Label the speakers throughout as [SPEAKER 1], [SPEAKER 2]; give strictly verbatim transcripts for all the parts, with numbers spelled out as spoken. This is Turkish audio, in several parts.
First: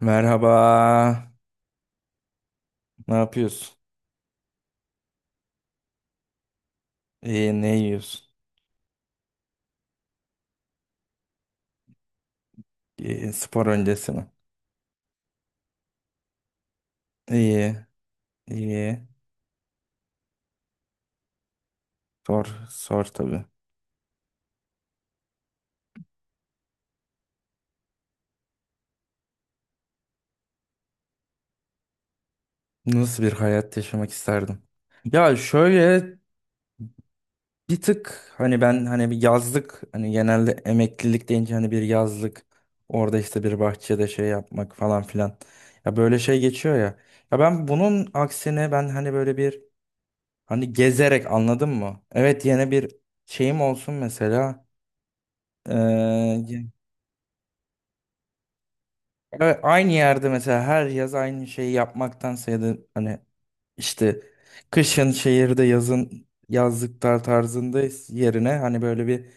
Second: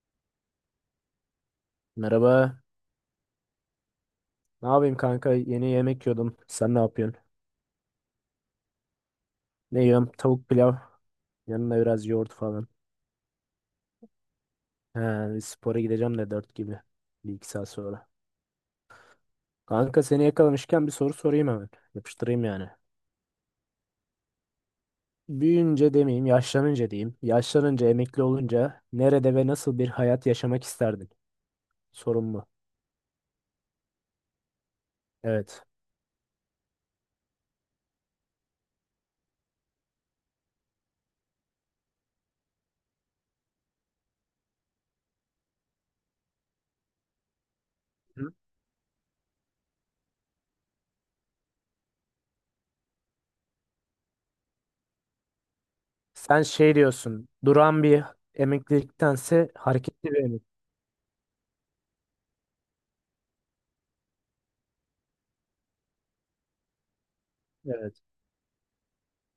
[SPEAKER 1] Merhaba.
[SPEAKER 2] Merhaba.
[SPEAKER 1] Ne yapıyorsun?
[SPEAKER 2] Ne yapayım kanka? Yeni yemek yiyordum. Sen ne yapıyorsun?
[SPEAKER 1] İyi, ne yiyorsun?
[SPEAKER 2] Ne yiyorum? Tavuk pilav. Yanına biraz yoğurt falan.
[SPEAKER 1] İyi, spor öncesi mi?
[SPEAKER 2] He, bir spora gideceğim de dört gibi. Bir iki saat
[SPEAKER 1] İyi,
[SPEAKER 2] sonra.
[SPEAKER 1] iyi.
[SPEAKER 2] Kanka seni yakalamışken bir soru sorayım hemen. Yapıştırayım
[SPEAKER 1] Sor,
[SPEAKER 2] yani.
[SPEAKER 1] sor tabii.
[SPEAKER 2] Büyüyünce demeyeyim, yaşlanınca diyeyim. Yaşlanınca, emekli olunca nerede ve nasıl bir hayat yaşamak isterdin? Sorun bu.
[SPEAKER 1] Nasıl bir hayat yaşamak isterdim? Ya
[SPEAKER 2] Evet.
[SPEAKER 1] şöyle bir tık hani ben hani bir yazlık hani genelde emeklilik deyince hani bir yazlık orada işte bir bahçede şey yapmak falan filan. Ya böyle şey geçiyor ya. Ya ben bunun
[SPEAKER 2] Hı?
[SPEAKER 1] aksine ben hani böyle bir hani gezerek anladın mı? Evet yine bir şeyim olsun mesela.
[SPEAKER 2] Sen
[SPEAKER 1] Ee,
[SPEAKER 2] şey diyorsun. Duran bir emekliliktense
[SPEAKER 1] Evet, aynı
[SPEAKER 2] hareketli bir
[SPEAKER 1] yerde
[SPEAKER 2] emeklilik.
[SPEAKER 1] mesela her yaz aynı şeyi yapmaktansa ya da hani işte kışın şehirde yazın yazlıklar tarzında
[SPEAKER 2] Evet.
[SPEAKER 1] yerine hani böyle bir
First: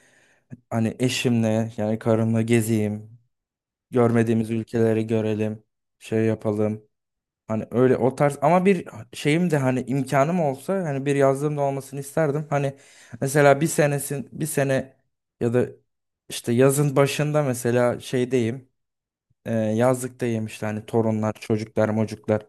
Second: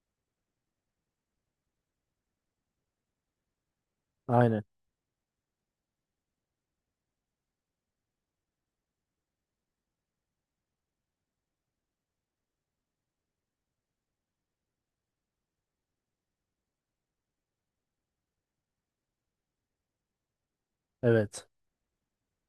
[SPEAKER 1] hani eşimle yani karımla gezeyim, görmediğimiz
[SPEAKER 2] Aynen.
[SPEAKER 1] ülkeleri görelim, şey yapalım. Hani öyle o tarz ama bir şeyim de hani imkanım olsa hani bir yazlığım da olmasını isterdim. Hani mesela bir senesin bir sene ya da işte yazın başında mesela şeydeyim. E, yazlıkta yemişler hani torunlar,
[SPEAKER 2] Evet.
[SPEAKER 1] çocuklar, mocuklar.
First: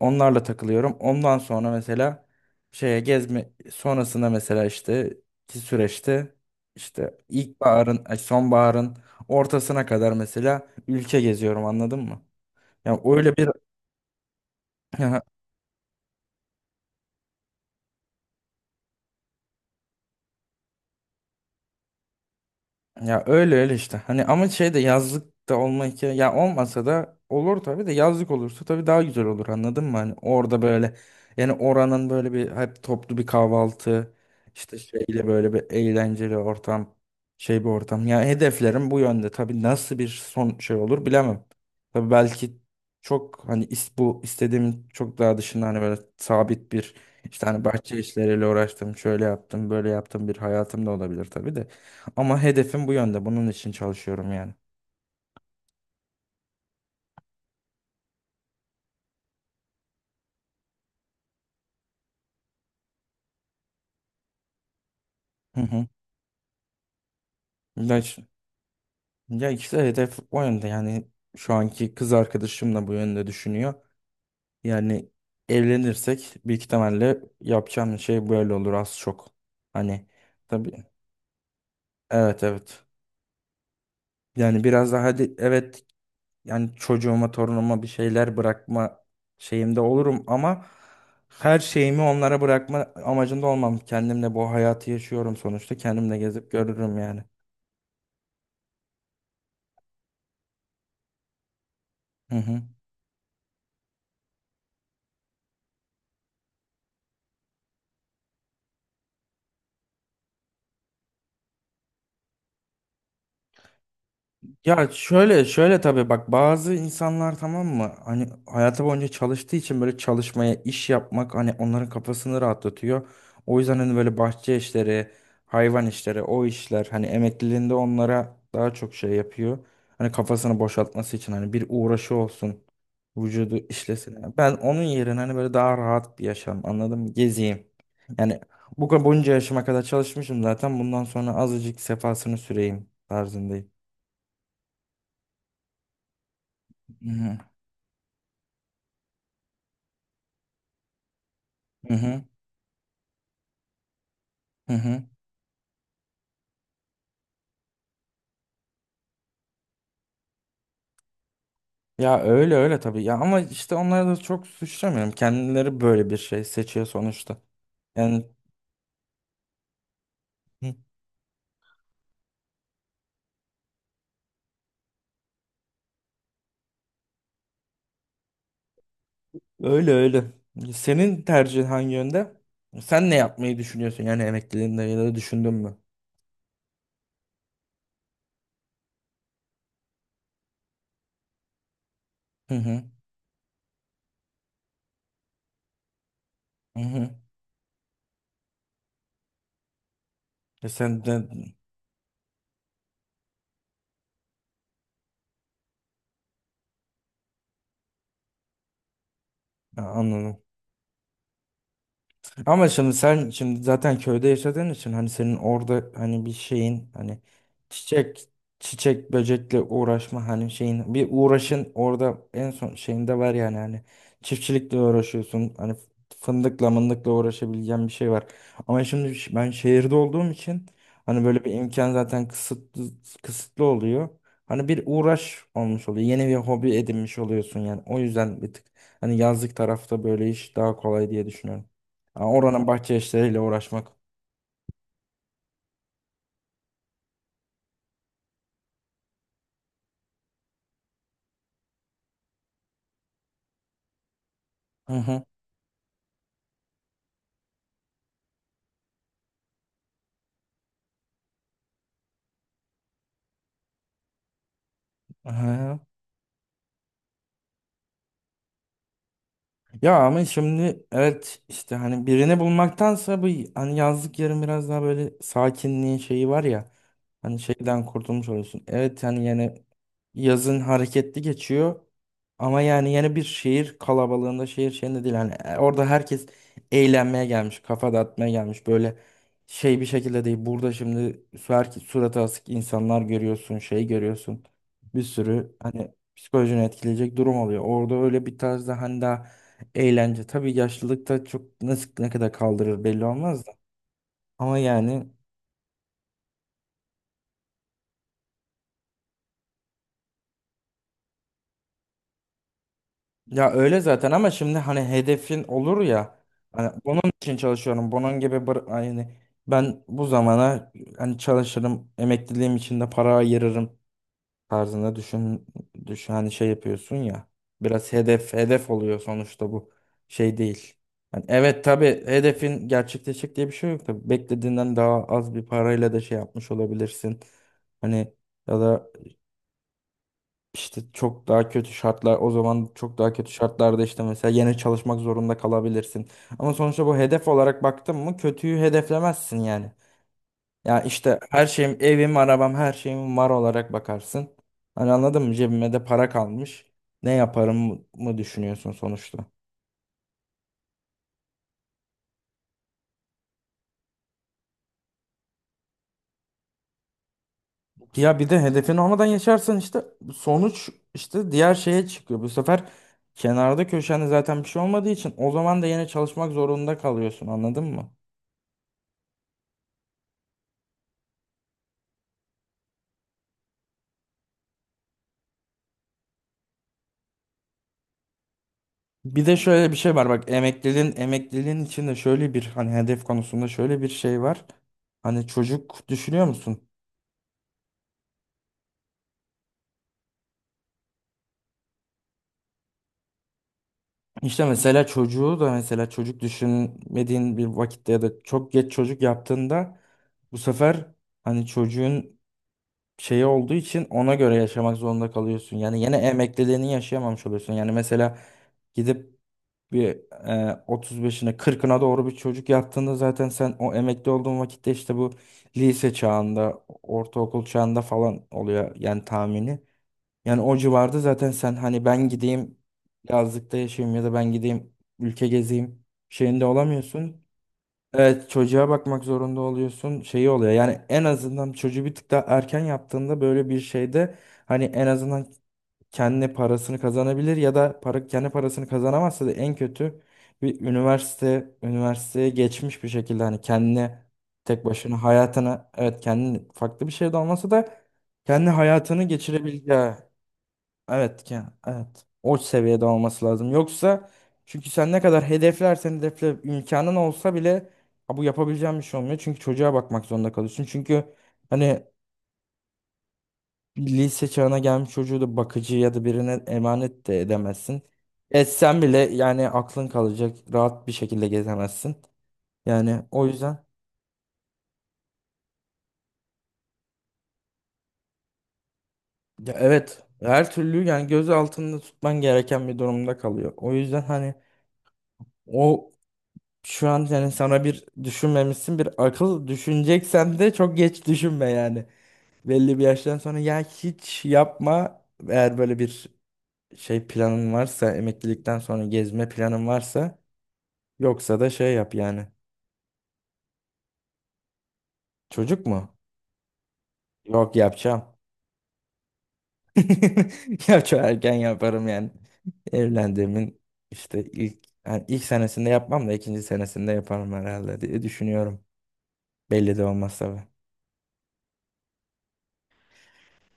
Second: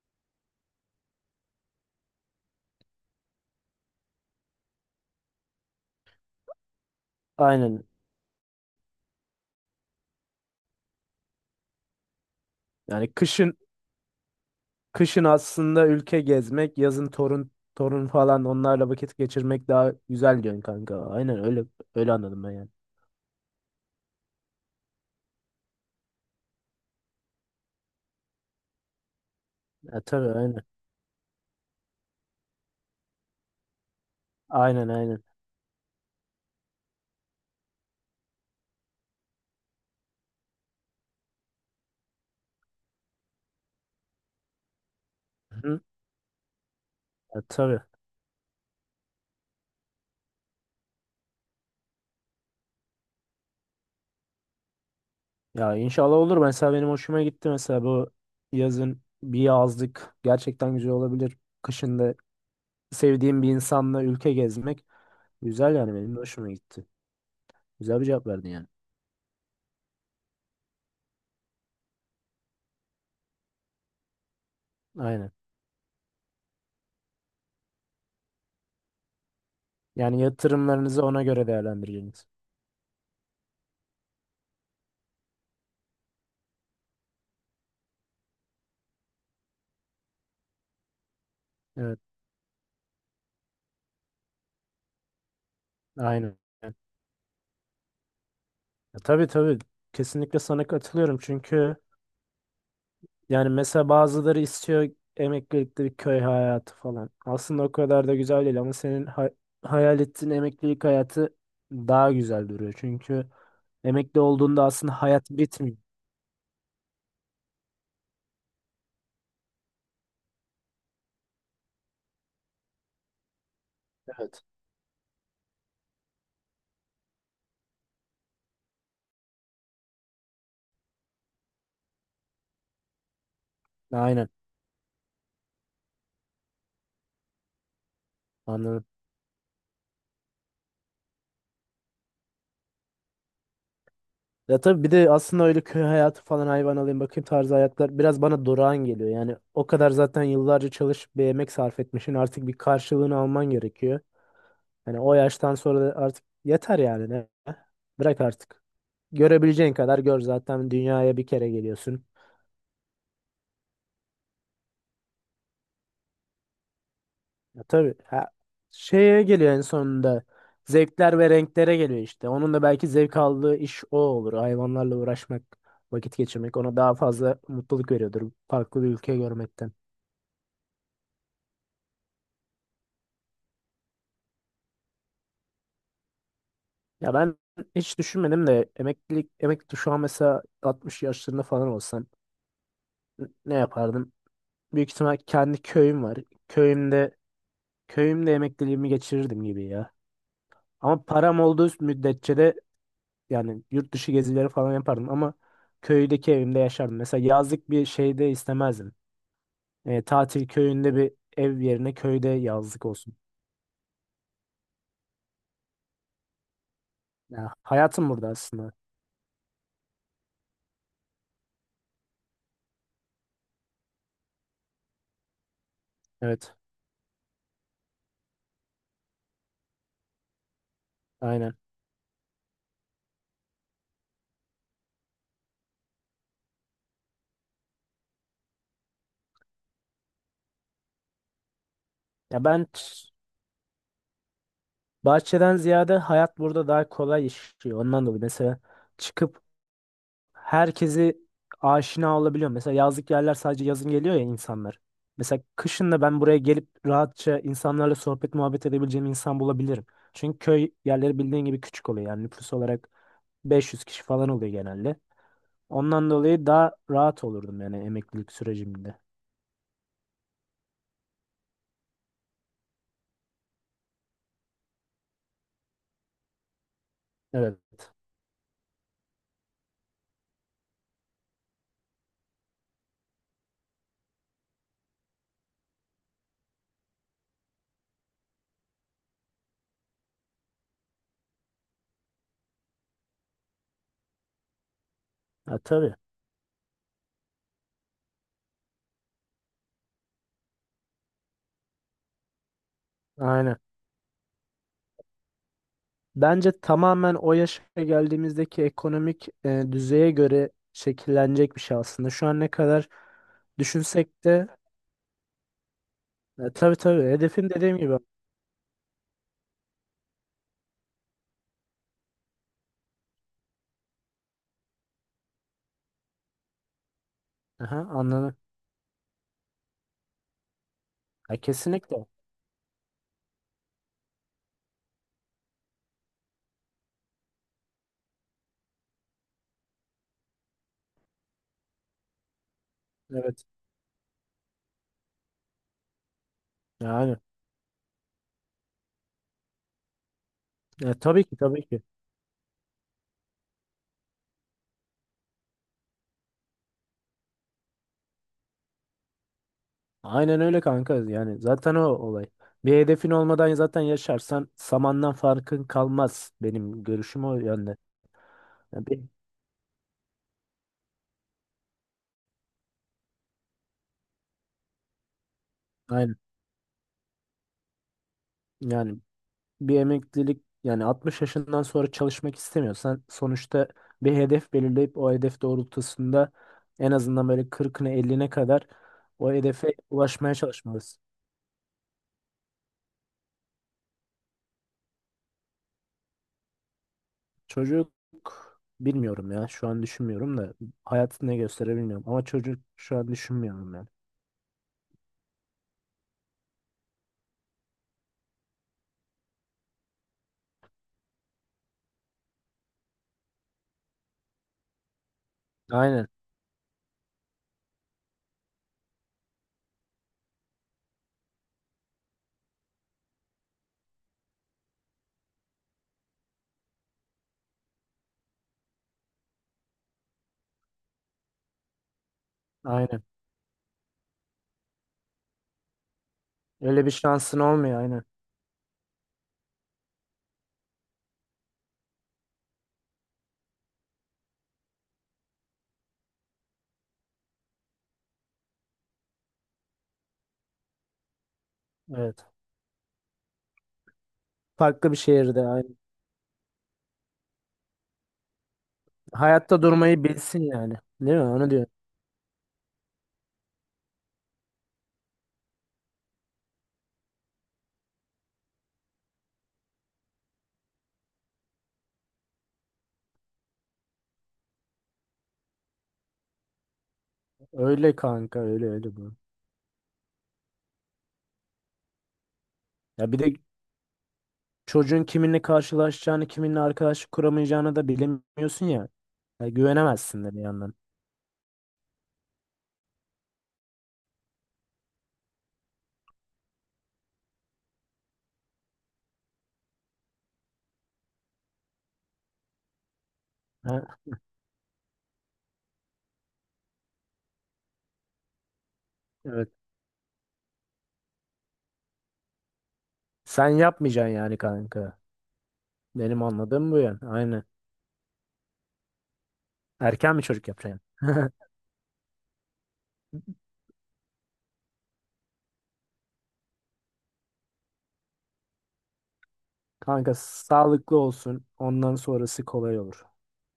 [SPEAKER 1] Onlarla takılıyorum. Ondan sonra mesela şeye gezme sonrasında mesela işte ki süreçte işte
[SPEAKER 2] Aynen.
[SPEAKER 1] ilkbaharın, ay, sonbaharın ortasına kadar mesela ülke geziyorum anladın mı? Yani
[SPEAKER 2] Yani
[SPEAKER 1] öyle bir
[SPEAKER 2] kışın Kışın aslında ülke gezmek, yazın torun torun falan onlarla vakit geçirmek daha güzel diyorsun kanka. Aynen öyle öyle anladım ben yani.
[SPEAKER 1] Ya öyle öyle işte. Hani ama şey de yazlık da olmak ya ya olmasa da olur tabii de yazlık olursa tabii daha güzel olur anladın mı?
[SPEAKER 2] Ya,
[SPEAKER 1] Hani
[SPEAKER 2] tabii
[SPEAKER 1] orada
[SPEAKER 2] aynen.
[SPEAKER 1] böyle yani oranın böyle bir hep toplu bir kahvaltı işte
[SPEAKER 2] Aynen aynen.
[SPEAKER 1] şeyle böyle bir eğlenceli ortam şey bir ortam. Ya hedeflerim bu yönde tabii nasıl bir son şey olur bilemem. Tabii belki çok hani is, bu istediğim çok daha dışında hani
[SPEAKER 2] Hı.
[SPEAKER 1] böyle sabit bir
[SPEAKER 2] Ya,
[SPEAKER 1] işte hani
[SPEAKER 2] tabii.
[SPEAKER 1] bahçe işleriyle uğraştım şöyle yaptım böyle yaptım bir hayatım da olabilir tabii de. Ama hedefim bu yönde. Bunun için çalışıyorum yani.
[SPEAKER 2] Ya inşallah olur. Mesela benim hoşuma gitti, mesela bu yazın bir yazlık gerçekten güzel olabilir. Kışın da sevdiğim bir insanla ülke gezmek
[SPEAKER 1] Hı
[SPEAKER 2] güzel,
[SPEAKER 1] hı.
[SPEAKER 2] yani benim de hoşuma gitti. Güzel
[SPEAKER 1] Ya,
[SPEAKER 2] bir
[SPEAKER 1] ş-
[SPEAKER 2] cevap verdin yani.
[SPEAKER 1] ya işte hedef o yönde. Yani şu anki kız arkadaşım da bu yönde düşünüyor. Yani
[SPEAKER 2] Aynen.
[SPEAKER 1] evlenirsek büyük ihtimalle yapacağım şey böyle olur az çok. Hani
[SPEAKER 2] Yani
[SPEAKER 1] tabii.
[SPEAKER 2] yatırımlarınızı ona göre değerlendireceğiniz.
[SPEAKER 1] Evet evet. Yani biraz daha hadi evet yani çocuğuma torunuma bir şeyler bırakma şeyimde olurum ama her
[SPEAKER 2] Evet.
[SPEAKER 1] şeyimi onlara bırakma amacında olmam. Kendimle bu hayatı yaşıyorum sonuçta. Kendimle
[SPEAKER 2] Aynen.
[SPEAKER 1] gezip görürüm yani.
[SPEAKER 2] Ya tabii tabii, kesinlikle sana katılıyorum çünkü
[SPEAKER 1] Hı hı.
[SPEAKER 2] yani mesela bazıları istiyor emeklilikte bir köy hayatı falan. Aslında o kadar da güzel değil ama senin ha- hayal ettiğin emeklilik hayatı daha güzel duruyor. Çünkü emekli olduğunda
[SPEAKER 1] Ya
[SPEAKER 2] aslında hayat
[SPEAKER 1] şöyle
[SPEAKER 2] bitmiyor.
[SPEAKER 1] şöyle tabii bak bazı insanlar tamam mı hani hayatı boyunca çalıştığı için böyle çalışmaya iş yapmak hani onların kafasını rahatlatıyor. O yüzden hani böyle
[SPEAKER 2] Evet.
[SPEAKER 1] bahçe işleri, hayvan işleri, o işler hani emekliliğinde onlara daha çok şey yapıyor. Hani kafasını boşaltması için hani bir uğraşı olsun, vücudu
[SPEAKER 2] Aynen,
[SPEAKER 1] işlesin. Ben onun yerine hani böyle daha rahat bir yaşam anladım mı? Gezeyim. Yani
[SPEAKER 2] anladım.
[SPEAKER 1] bu kadar bunca yaşıma kadar çalışmışım zaten bundan sonra azıcık sefasını süreyim tarzındayım.
[SPEAKER 2] Ya tabii, bir de aslında öyle köy hayatı falan, hayvan alayım bakayım tarzı hayatlar biraz bana durağan geliyor. Yani o kadar zaten yıllarca çalışıp bir emek sarf
[SPEAKER 1] Hı
[SPEAKER 2] etmişsin,
[SPEAKER 1] hı.
[SPEAKER 2] artık bir karşılığını alman gerekiyor.
[SPEAKER 1] Hı
[SPEAKER 2] Hani
[SPEAKER 1] hı.
[SPEAKER 2] o yaştan sonra da artık yeter yani ne? Bırak artık. Görebileceğin kadar gör, zaten dünyaya bir kere geliyorsun.
[SPEAKER 1] Ya öyle öyle tabii ya ama işte onları da çok suçlamıyorum. Kendileri böyle bir şey seçiyor sonuçta.
[SPEAKER 2] Ya tabii,
[SPEAKER 1] Yani
[SPEAKER 2] ha, şeye geliyor en sonunda.
[SPEAKER 1] hı,
[SPEAKER 2] Zevkler ve renklere geliyor işte. Onun da belki zevk aldığı iş o olur. Hayvanlarla uğraşmak, vakit geçirmek ona daha fazla mutluluk veriyordur. Farklı bir ülke görmekten.
[SPEAKER 1] öyle öyle. Senin tercihin hangi yönde? Sen ne yapmayı düşünüyorsun yani emekliliğinde ya da düşündün mü?
[SPEAKER 2] Ya ben hiç düşünmedim de emeklilik, emekli, şu an mesela altmış yaşlarında falan olsam
[SPEAKER 1] Hı hı.
[SPEAKER 2] n- ne yapardım? Büyük ihtimal kendi köyüm var.
[SPEAKER 1] Hı
[SPEAKER 2] Köyümde
[SPEAKER 1] hı.
[SPEAKER 2] Köyümde emekliliğimi geçirirdim gibi ya.
[SPEAKER 1] E sen
[SPEAKER 2] Ama
[SPEAKER 1] de
[SPEAKER 2] param olduğu müddetçe de yani yurt dışı gezileri falan yapardım, ama köydeki evimde yaşardım. Mesela yazlık bir şeyde istemezdim.
[SPEAKER 1] Ha,
[SPEAKER 2] E,
[SPEAKER 1] anladım.
[SPEAKER 2] tatil köyünde bir ev yerine köyde
[SPEAKER 1] Ama
[SPEAKER 2] yazlık
[SPEAKER 1] şimdi
[SPEAKER 2] olsun.
[SPEAKER 1] sen şimdi zaten köyde yaşadığın için hani senin orada hani bir şeyin hani
[SPEAKER 2] Ya, hayatım
[SPEAKER 1] çiçek
[SPEAKER 2] burada aslında.
[SPEAKER 1] çiçek böcekle uğraşma hani şeyin bir uğraşın orada en son şeyinde var yani hani çiftçilikle uğraşıyorsun hani
[SPEAKER 2] Evet,
[SPEAKER 1] fındıkla mındıkla uğraşabileceğin bir şey var. Ama şimdi ş- ben şehirde olduğum için hani böyle bir
[SPEAKER 2] aynen.
[SPEAKER 1] imkan zaten kısıtlı kısıtlı oluyor. Hani bir uğraş olmuş oluyor. Yeni bir hobi edinmiş oluyorsun yani. O yüzden bir tık hani yazlık tarafta böyle iş daha kolay diye düşünüyorum. Ha,
[SPEAKER 2] Ya ben
[SPEAKER 1] oranın bahçe
[SPEAKER 2] ç-
[SPEAKER 1] işleriyle uğraşmak.
[SPEAKER 2] bahçeden ziyade hayat burada daha kolay işliyor. Ondan dolayı mesela çıkıp herkesi aşina olabiliyor. Mesela yazlık yerler sadece yazın geliyor ya insanlar.
[SPEAKER 1] Hı hı.
[SPEAKER 2] Mesela kışın da ben buraya gelip rahatça insanlarla sohbet muhabbet edebileceğim insan bulabilirim. Çünkü köy yerleri bildiğin gibi küçük oluyor. Yani nüfus olarak beş yüz kişi falan oluyor genelde.
[SPEAKER 1] Hı.
[SPEAKER 2] Ondan dolayı daha rahat olurdum yani emeklilik sürecimde.
[SPEAKER 1] Ya ama şimdi evet işte hani birini bulmaktansa bu hani yazlık yerin biraz daha böyle sakinliğin şeyi var ya hani
[SPEAKER 2] Evet.
[SPEAKER 1] şeyden kurtulmuş oluyorsun. Evet hani yani yazın hareketli geçiyor ama yani yeni bir şehir kalabalığında şehir şeyinde değil hani e, orada herkes eğlenmeye gelmiş kafa dağıtmaya gelmiş böyle şey bir şekilde değil burada şimdi sürekli suratı asık insanlar görüyorsun şey görüyorsun bir sürü
[SPEAKER 2] Ha,
[SPEAKER 1] hani
[SPEAKER 2] tabii.
[SPEAKER 1] psikolojini etkileyecek durum oluyor. Orada öyle bir tarzda hani daha eğlence tabii yaşlılıkta çok nasıl ne kadar kaldırır belli olmaz da.
[SPEAKER 2] Aynen.
[SPEAKER 1] Ama yani
[SPEAKER 2] Bence tamamen o yaşa geldiğimizdeki ekonomik e, düzeye göre şekillenecek bir şey aslında. Şu an ne kadar
[SPEAKER 1] ya öyle zaten
[SPEAKER 2] düşünsek
[SPEAKER 1] ama
[SPEAKER 2] de.
[SPEAKER 1] şimdi hani hedefin olur ya
[SPEAKER 2] E,
[SPEAKER 1] hani
[SPEAKER 2] tabii
[SPEAKER 1] bunun
[SPEAKER 2] tabii.
[SPEAKER 1] için
[SPEAKER 2] Hedefim, dediğim
[SPEAKER 1] çalışıyorum.
[SPEAKER 2] gibi.
[SPEAKER 1] Bunun gibi bır- yani ben bu zamana hani çalışırım, emekliliğim için de para ayırırım tarzında düşün, düşün hani şey yapıyorsun ya.
[SPEAKER 2] Aha,
[SPEAKER 1] Biraz hedef
[SPEAKER 2] anladım.
[SPEAKER 1] hedef oluyor sonuçta bu şey değil. Yani
[SPEAKER 2] Ya,
[SPEAKER 1] evet tabii
[SPEAKER 2] kesinlikle.
[SPEAKER 1] hedefin gerçekleşecek diye bir şey yok tabii. Beklediğinden daha az bir parayla da şey yapmış olabilirsin. Hani ya da işte çok daha kötü şartlar o zaman çok daha kötü
[SPEAKER 2] Evet.
[SPEAKER 1] şartlarda işte mesela yine çalışmak zorunda kalabilirsin. Ama sonuçta bu
[SPEAKER 2] Yani.
[SPEAKER 1] hedef olarak baktın mı kötüyü hedeflemezsin yani. Ya
[SPEAKER 2] E,
[SPEAKER 1] işte
[SPEAKER 2] tabii ki
[SPEAKER 1] her
[SPEAKER 2] tabii
[SPEAKER 1] şeyim,
[SPEAKER 2] ki.
[SPEAKER 1] evim, arabam, her şeyim var olarak bakarsın. Hani anladın mı? Cebime de para kalmış. Ne yaparım mı düşünüyorsun sonuçta?
[SPEAKER 2] Aynen öyle kanka. Yani zaten o olay. Bir hedefin olmadan zaten yaşarsan samandan farkın kalmaz. Benim görüşüm o yönde.
[SPEAKER 1] Ya bir de hedefin
[SPEAKER 2] Yani bir,
[SPEAKER 1] olmadan yaşarsan işte sonuç işte diğer şeye çıkıyor. Bu sefer kenarda köşende zaten bir şey olmadığı için o zaman da yine
[SPEAKER 2] aynen.
[SPEAKER 1] çalışmak zorunda kalıyorsun anladın mı?
[SPEAKER 2] Yani bir emeklilik, yani altmış yaşından sonra çalışmak istemiyorsan sonuçta bir hedef belirleyip o hedef doğrultusunda en azından böyle kırkına elliye kadar
[SPEAKER 1] Bir
[SPEAKER 2] o
[SPEAKER 1] de
[SPEAKER 2] hedefe
[SPEAKER 1] şöyle bir şey var bak
[SPEAKER 2] ulaşmaya
[SPEAKER 1] emekliliğin
[SPEAKER 2] çalışmalısın.
[SPEAKER 1] emekliliğin içinde şöyle bir hani hedef konusunda şöyle bir şey var. Hani çocuk düşünüyor musun?
[SPEAKER 2] Çocuk, bilmiyorum ya. Şu an düşünmüyorum da, hayatı ne gösterir bilmiyorum. Ama çocuk şu an düşünmüyorum yani.
[SPEAKER 1] İşte mesela çocuğu da mesela çocuk düşünmediğin bir vakitte ya da çok geç çocuk yaptığında bu sefer hani çocuğun şeyi olduğu için ona göre yaşamak zorunda kalıyorsun. Yani yine
[SPEAKER 2] Aynen.
[SPEAKER 1] emekliliğini yaşayamamış oluyorsun. Yani mesela gidip bir e, otuz beşine kırkına doğru bir çocuk yaptığında zaten sen o emekli olduğun vakitte işte bu lise çağında, ortaokul çağında falan oluyor yani tahmini. Yani o civarda zaten sen hani ben gideyim
[SPEAKER 2] Aynen.
[SPEAKER 1] yazlıkta yaşayayım ya da ben gideyim ülke gezeyim şeyinde
[SPEAKER 2] Öyle bir
[SPEAKER 1] olamıyorsun.
[SPEAKER 2] şansın olmuyor, aynen.
[SPEAKER 1] Evet çocuğa bakmak zorunda oluyorsun şeyi oluyor. Yani en azından çocuğu bir tık daha erken yaptığında böyle bir şeyde hani en azından kendi parasını kazanabilir ya da para, kendi parasını kazanamazsa da en kötü bir üniversite
[SPEAKER 2] Evet.
[SPEAKER 1] üniversiteye geçmiş bir şekilde hani kendine tek
[SPEAKER 2] Farklı bir
[SPEAKER 1] başına
[SPEAKER 2] şehirde,
[SPEAKER 1] hayatına
[SPEAKER 2] aynen.
[SPEAKER 1] evet kendi farklı bir şey de olmasa da kendi hayatını
[SPEAKER 2] Hayatta
[SPEAKER 1] geçirebileceği
[SPEAKER 2] durmayı bilsin yani. Değil mi?
[SPEAKER 1] evet ki
[SPEAKER 2] Onu diyor.
[SPEAKER 1] evet. O seviyede olması lazım. Yoksa çünkü sen ne kadar hedeflersen hedefle imkanın olsa bile "Ha, bu yapabileceğim bir şey olmuyor." Çünkü çocuğa bakmak zorunda kalıyorsun. Çünkü hani bir lise çağına gelmiş çocuğu da bakıcı ya da birine emanet de edemezsin.
[SPEAKER 2] Öyle kanka, öyle
[SPEAKER 1] Etsen
[SPEAKER 2] öyle
[SPEAKER 1] bile
[SPEAKER 2] bu.
[SPEAKER 1] yani aklın kalacak. Rahat bir şekilde gezemezsin. Yani
[SPEAKER 2] Ya bir
[SPEAKER 1] o
[SPEAKER 2] de
[SPEAKER 1] yüzden
[SPEAKER 2] çocuğun kiminle karşılaşacağını, kiminle arkadaşlık kuramayacağını da bilemiyorsun ya. Ya
[SPEAKER 1] ya evet
[SPEAKER 2] güvenemezsin de bir
[SPEAKER 1] her
[SPEAKER 2] yandan.
[SPEAKER 1] türlü yani göz altında tutman gereken bir durumda kalıyor. O yüzden hani o şu an yani sana bir düşünmemişsin bir akıl düşüneceksen de çok geç düşünme yani. Belli bir yaştan sonra ya
[SPEAKER 2] Ha?
[SPEAKER 1] hiç yapma eğer böyle bir şey planın varsa emeklilikten sonra gezme
[SPEAKER 2] Evet.
[SPEAKER 1] planın varsa yoksa da şey yap yani.
[SPEAKER 2] Sen yapmayacaksın yani kanka.
[SPEAKER 1] Çocuk mu?
[SPEAKER 2] Benim anladığım bu yani. Aynen.
[SPEAKER 1] Yok yapacağım.
[SPEAKER 2] Erken bir çocuk yapacaksın.
[SPEAKER 1] Yapacağım erken yaparım yani. Evlendiğimin işte ilk yani ilk senesinde yapmam da ikinci senesinde yaparım herhalde diye düşünüyorum. Belli de
[SPEAKER 2] Kanka
[SPEAKER 1] olmaz tabii.
[SPEAKER 2] sağlıklı olsun. Ondan sonrası kolay olur.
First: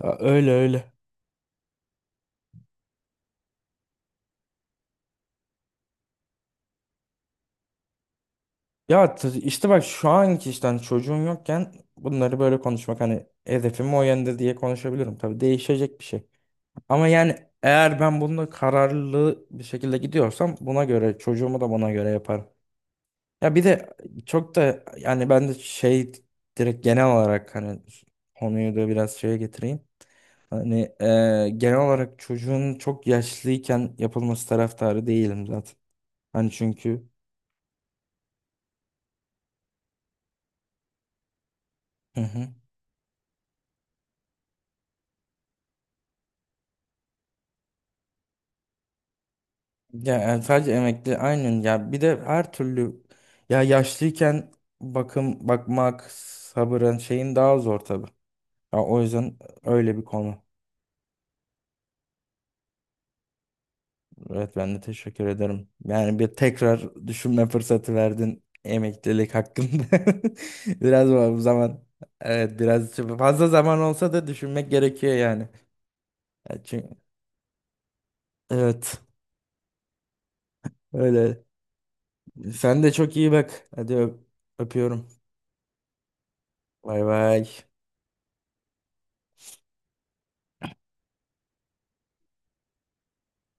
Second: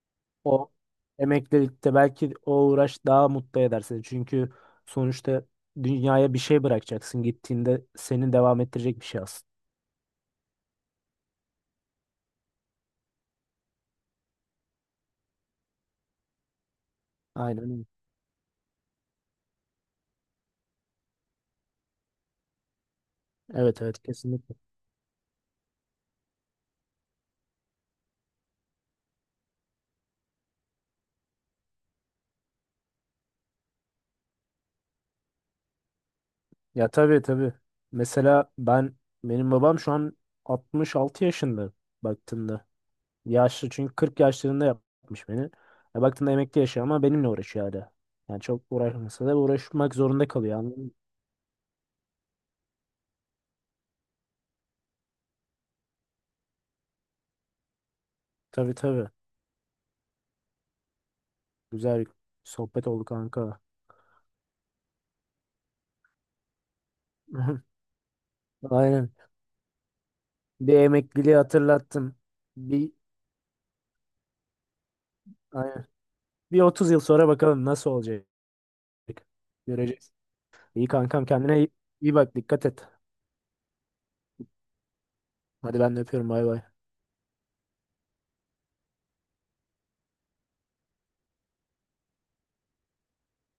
[SPEAKER 1] Aa, öyle
[SPEAKER 2] O
[SPEAKER 1] öyle.
[SPEAKER 2] emeklilikte belki o uğraş daha mutlu eder seni. Çünkü sonuçta dünyaya bir şey bırakacaksın. Gittiğinde seni devam ettirecek bir
[SPEAKER 1] Ya
[SPEAKER 2] şey
[SPEAKER 1] t-
[SPEAKER 2] aslında.
[SPEAKER 1] işte bak şu anki işte hani çocuğun yokken bunları böyle konuşmak hani hedefim o yönde diye konuşabilirim. Tabii değişecek bir şey. Ama yani
[SPEAKER 2] Aynen. öyle.
[SPEAKER 1] eğer ben bununla kararlı bir şekilde gidiyorsam buna göre çocuğumu da buna göre yaparım. Ya bir
[SPEAKER 2] Evet
[SPEAKER 1] de
[SPEAKER 2] evet,
[SPEAKER 1] çok
[SPEAKER 2] kesinlikle.
[SPEAKER 1] da yani ben de şey direkt genel olarak hani konuyu da biraz şeye getireyim. Hani e, genel olarak çocuğun çok yaşlıyken yapılması taraftarı değilim zaten. Hani
[SPEAKER 2] Ya
[SPEAKER 1] çünkü
[SPEAKER 2] tabii tabii. Mesela ben benim babam şu an altmış altı yaşında
[SPEAKER 1] hı hı.
[SPEAKER 2] baktığında. Yaşlı, çünkü kırk yaşlarında yapmış beni. Ya baktığında emekli yaşıyor ama benimle uğraşıyor hala. Yani çok uğraşmasa da uğraşmak
[SPEAKER 1] Ya
[SPEAKER 2] zorunda
[SPEAKER 1] yani
[SPEAKER 2] kalıyor.
[SPEAKER 1] sadece
[SPEAKER 2] Anladın mı?
[SPEAKER 1] emekli aynen ya bir de her türlü ya yaşlıyken bakım bakmak sabırın şeyin daha zor tabii.
[SPEAKER 2] Tabii
[SPEAKER 1] Ya o
[SPEAKER 2] tabii.
[SPEAKER 1] yüzden öyle bir konu.
[SPEAKER 2] Güzel sohbet oldu kanka.
[SPEAKER 1] Evet ben de teşekkür ederim. Yani bir tekrar düşünme fırsatı verdin
[SPEAKER 2] Aynen.
[SPEAKER 1] emeklilik hakkında.
[SPEAKER 2] Bir
[SPEAKER 1] Biraz
[SPEAKER 2] emekliliği
[SPEAKER 1] bu zaman
[SPEAKER 2] hatırlattın.
[SPEAKER 1] evet biraz
[SPEAKER 2] Bir,
[SPEAKER 1] fazla zaman olsa da düşünmek gerekiyor yani.
[SPEAKER 2] aynen. Bir
[SPEAKER 1] Ya
[SPEAKER 2] otuz
[SPEAKER 1] çünkü-
[SPEAKER 2] yıl sonra bakalım nasıl olacak.
[SPEAKER 1] evet
[SPEAKER 2] Göreceğiz. İyi kankam,
[SPEAKER 1] öyle.
[SPEAKER 2] kendine iyi, iyi bak, dikkat
[SPEAKER 1] Sen
[SPEAKER 2] et.
[SPEAKER 1] de çok iyi bak. Hadi öp- öpüyorum.
[SPEAKER 2] Hadi ben de öpüyorum, bay bay.
[SPEAKER 1] Bay bay.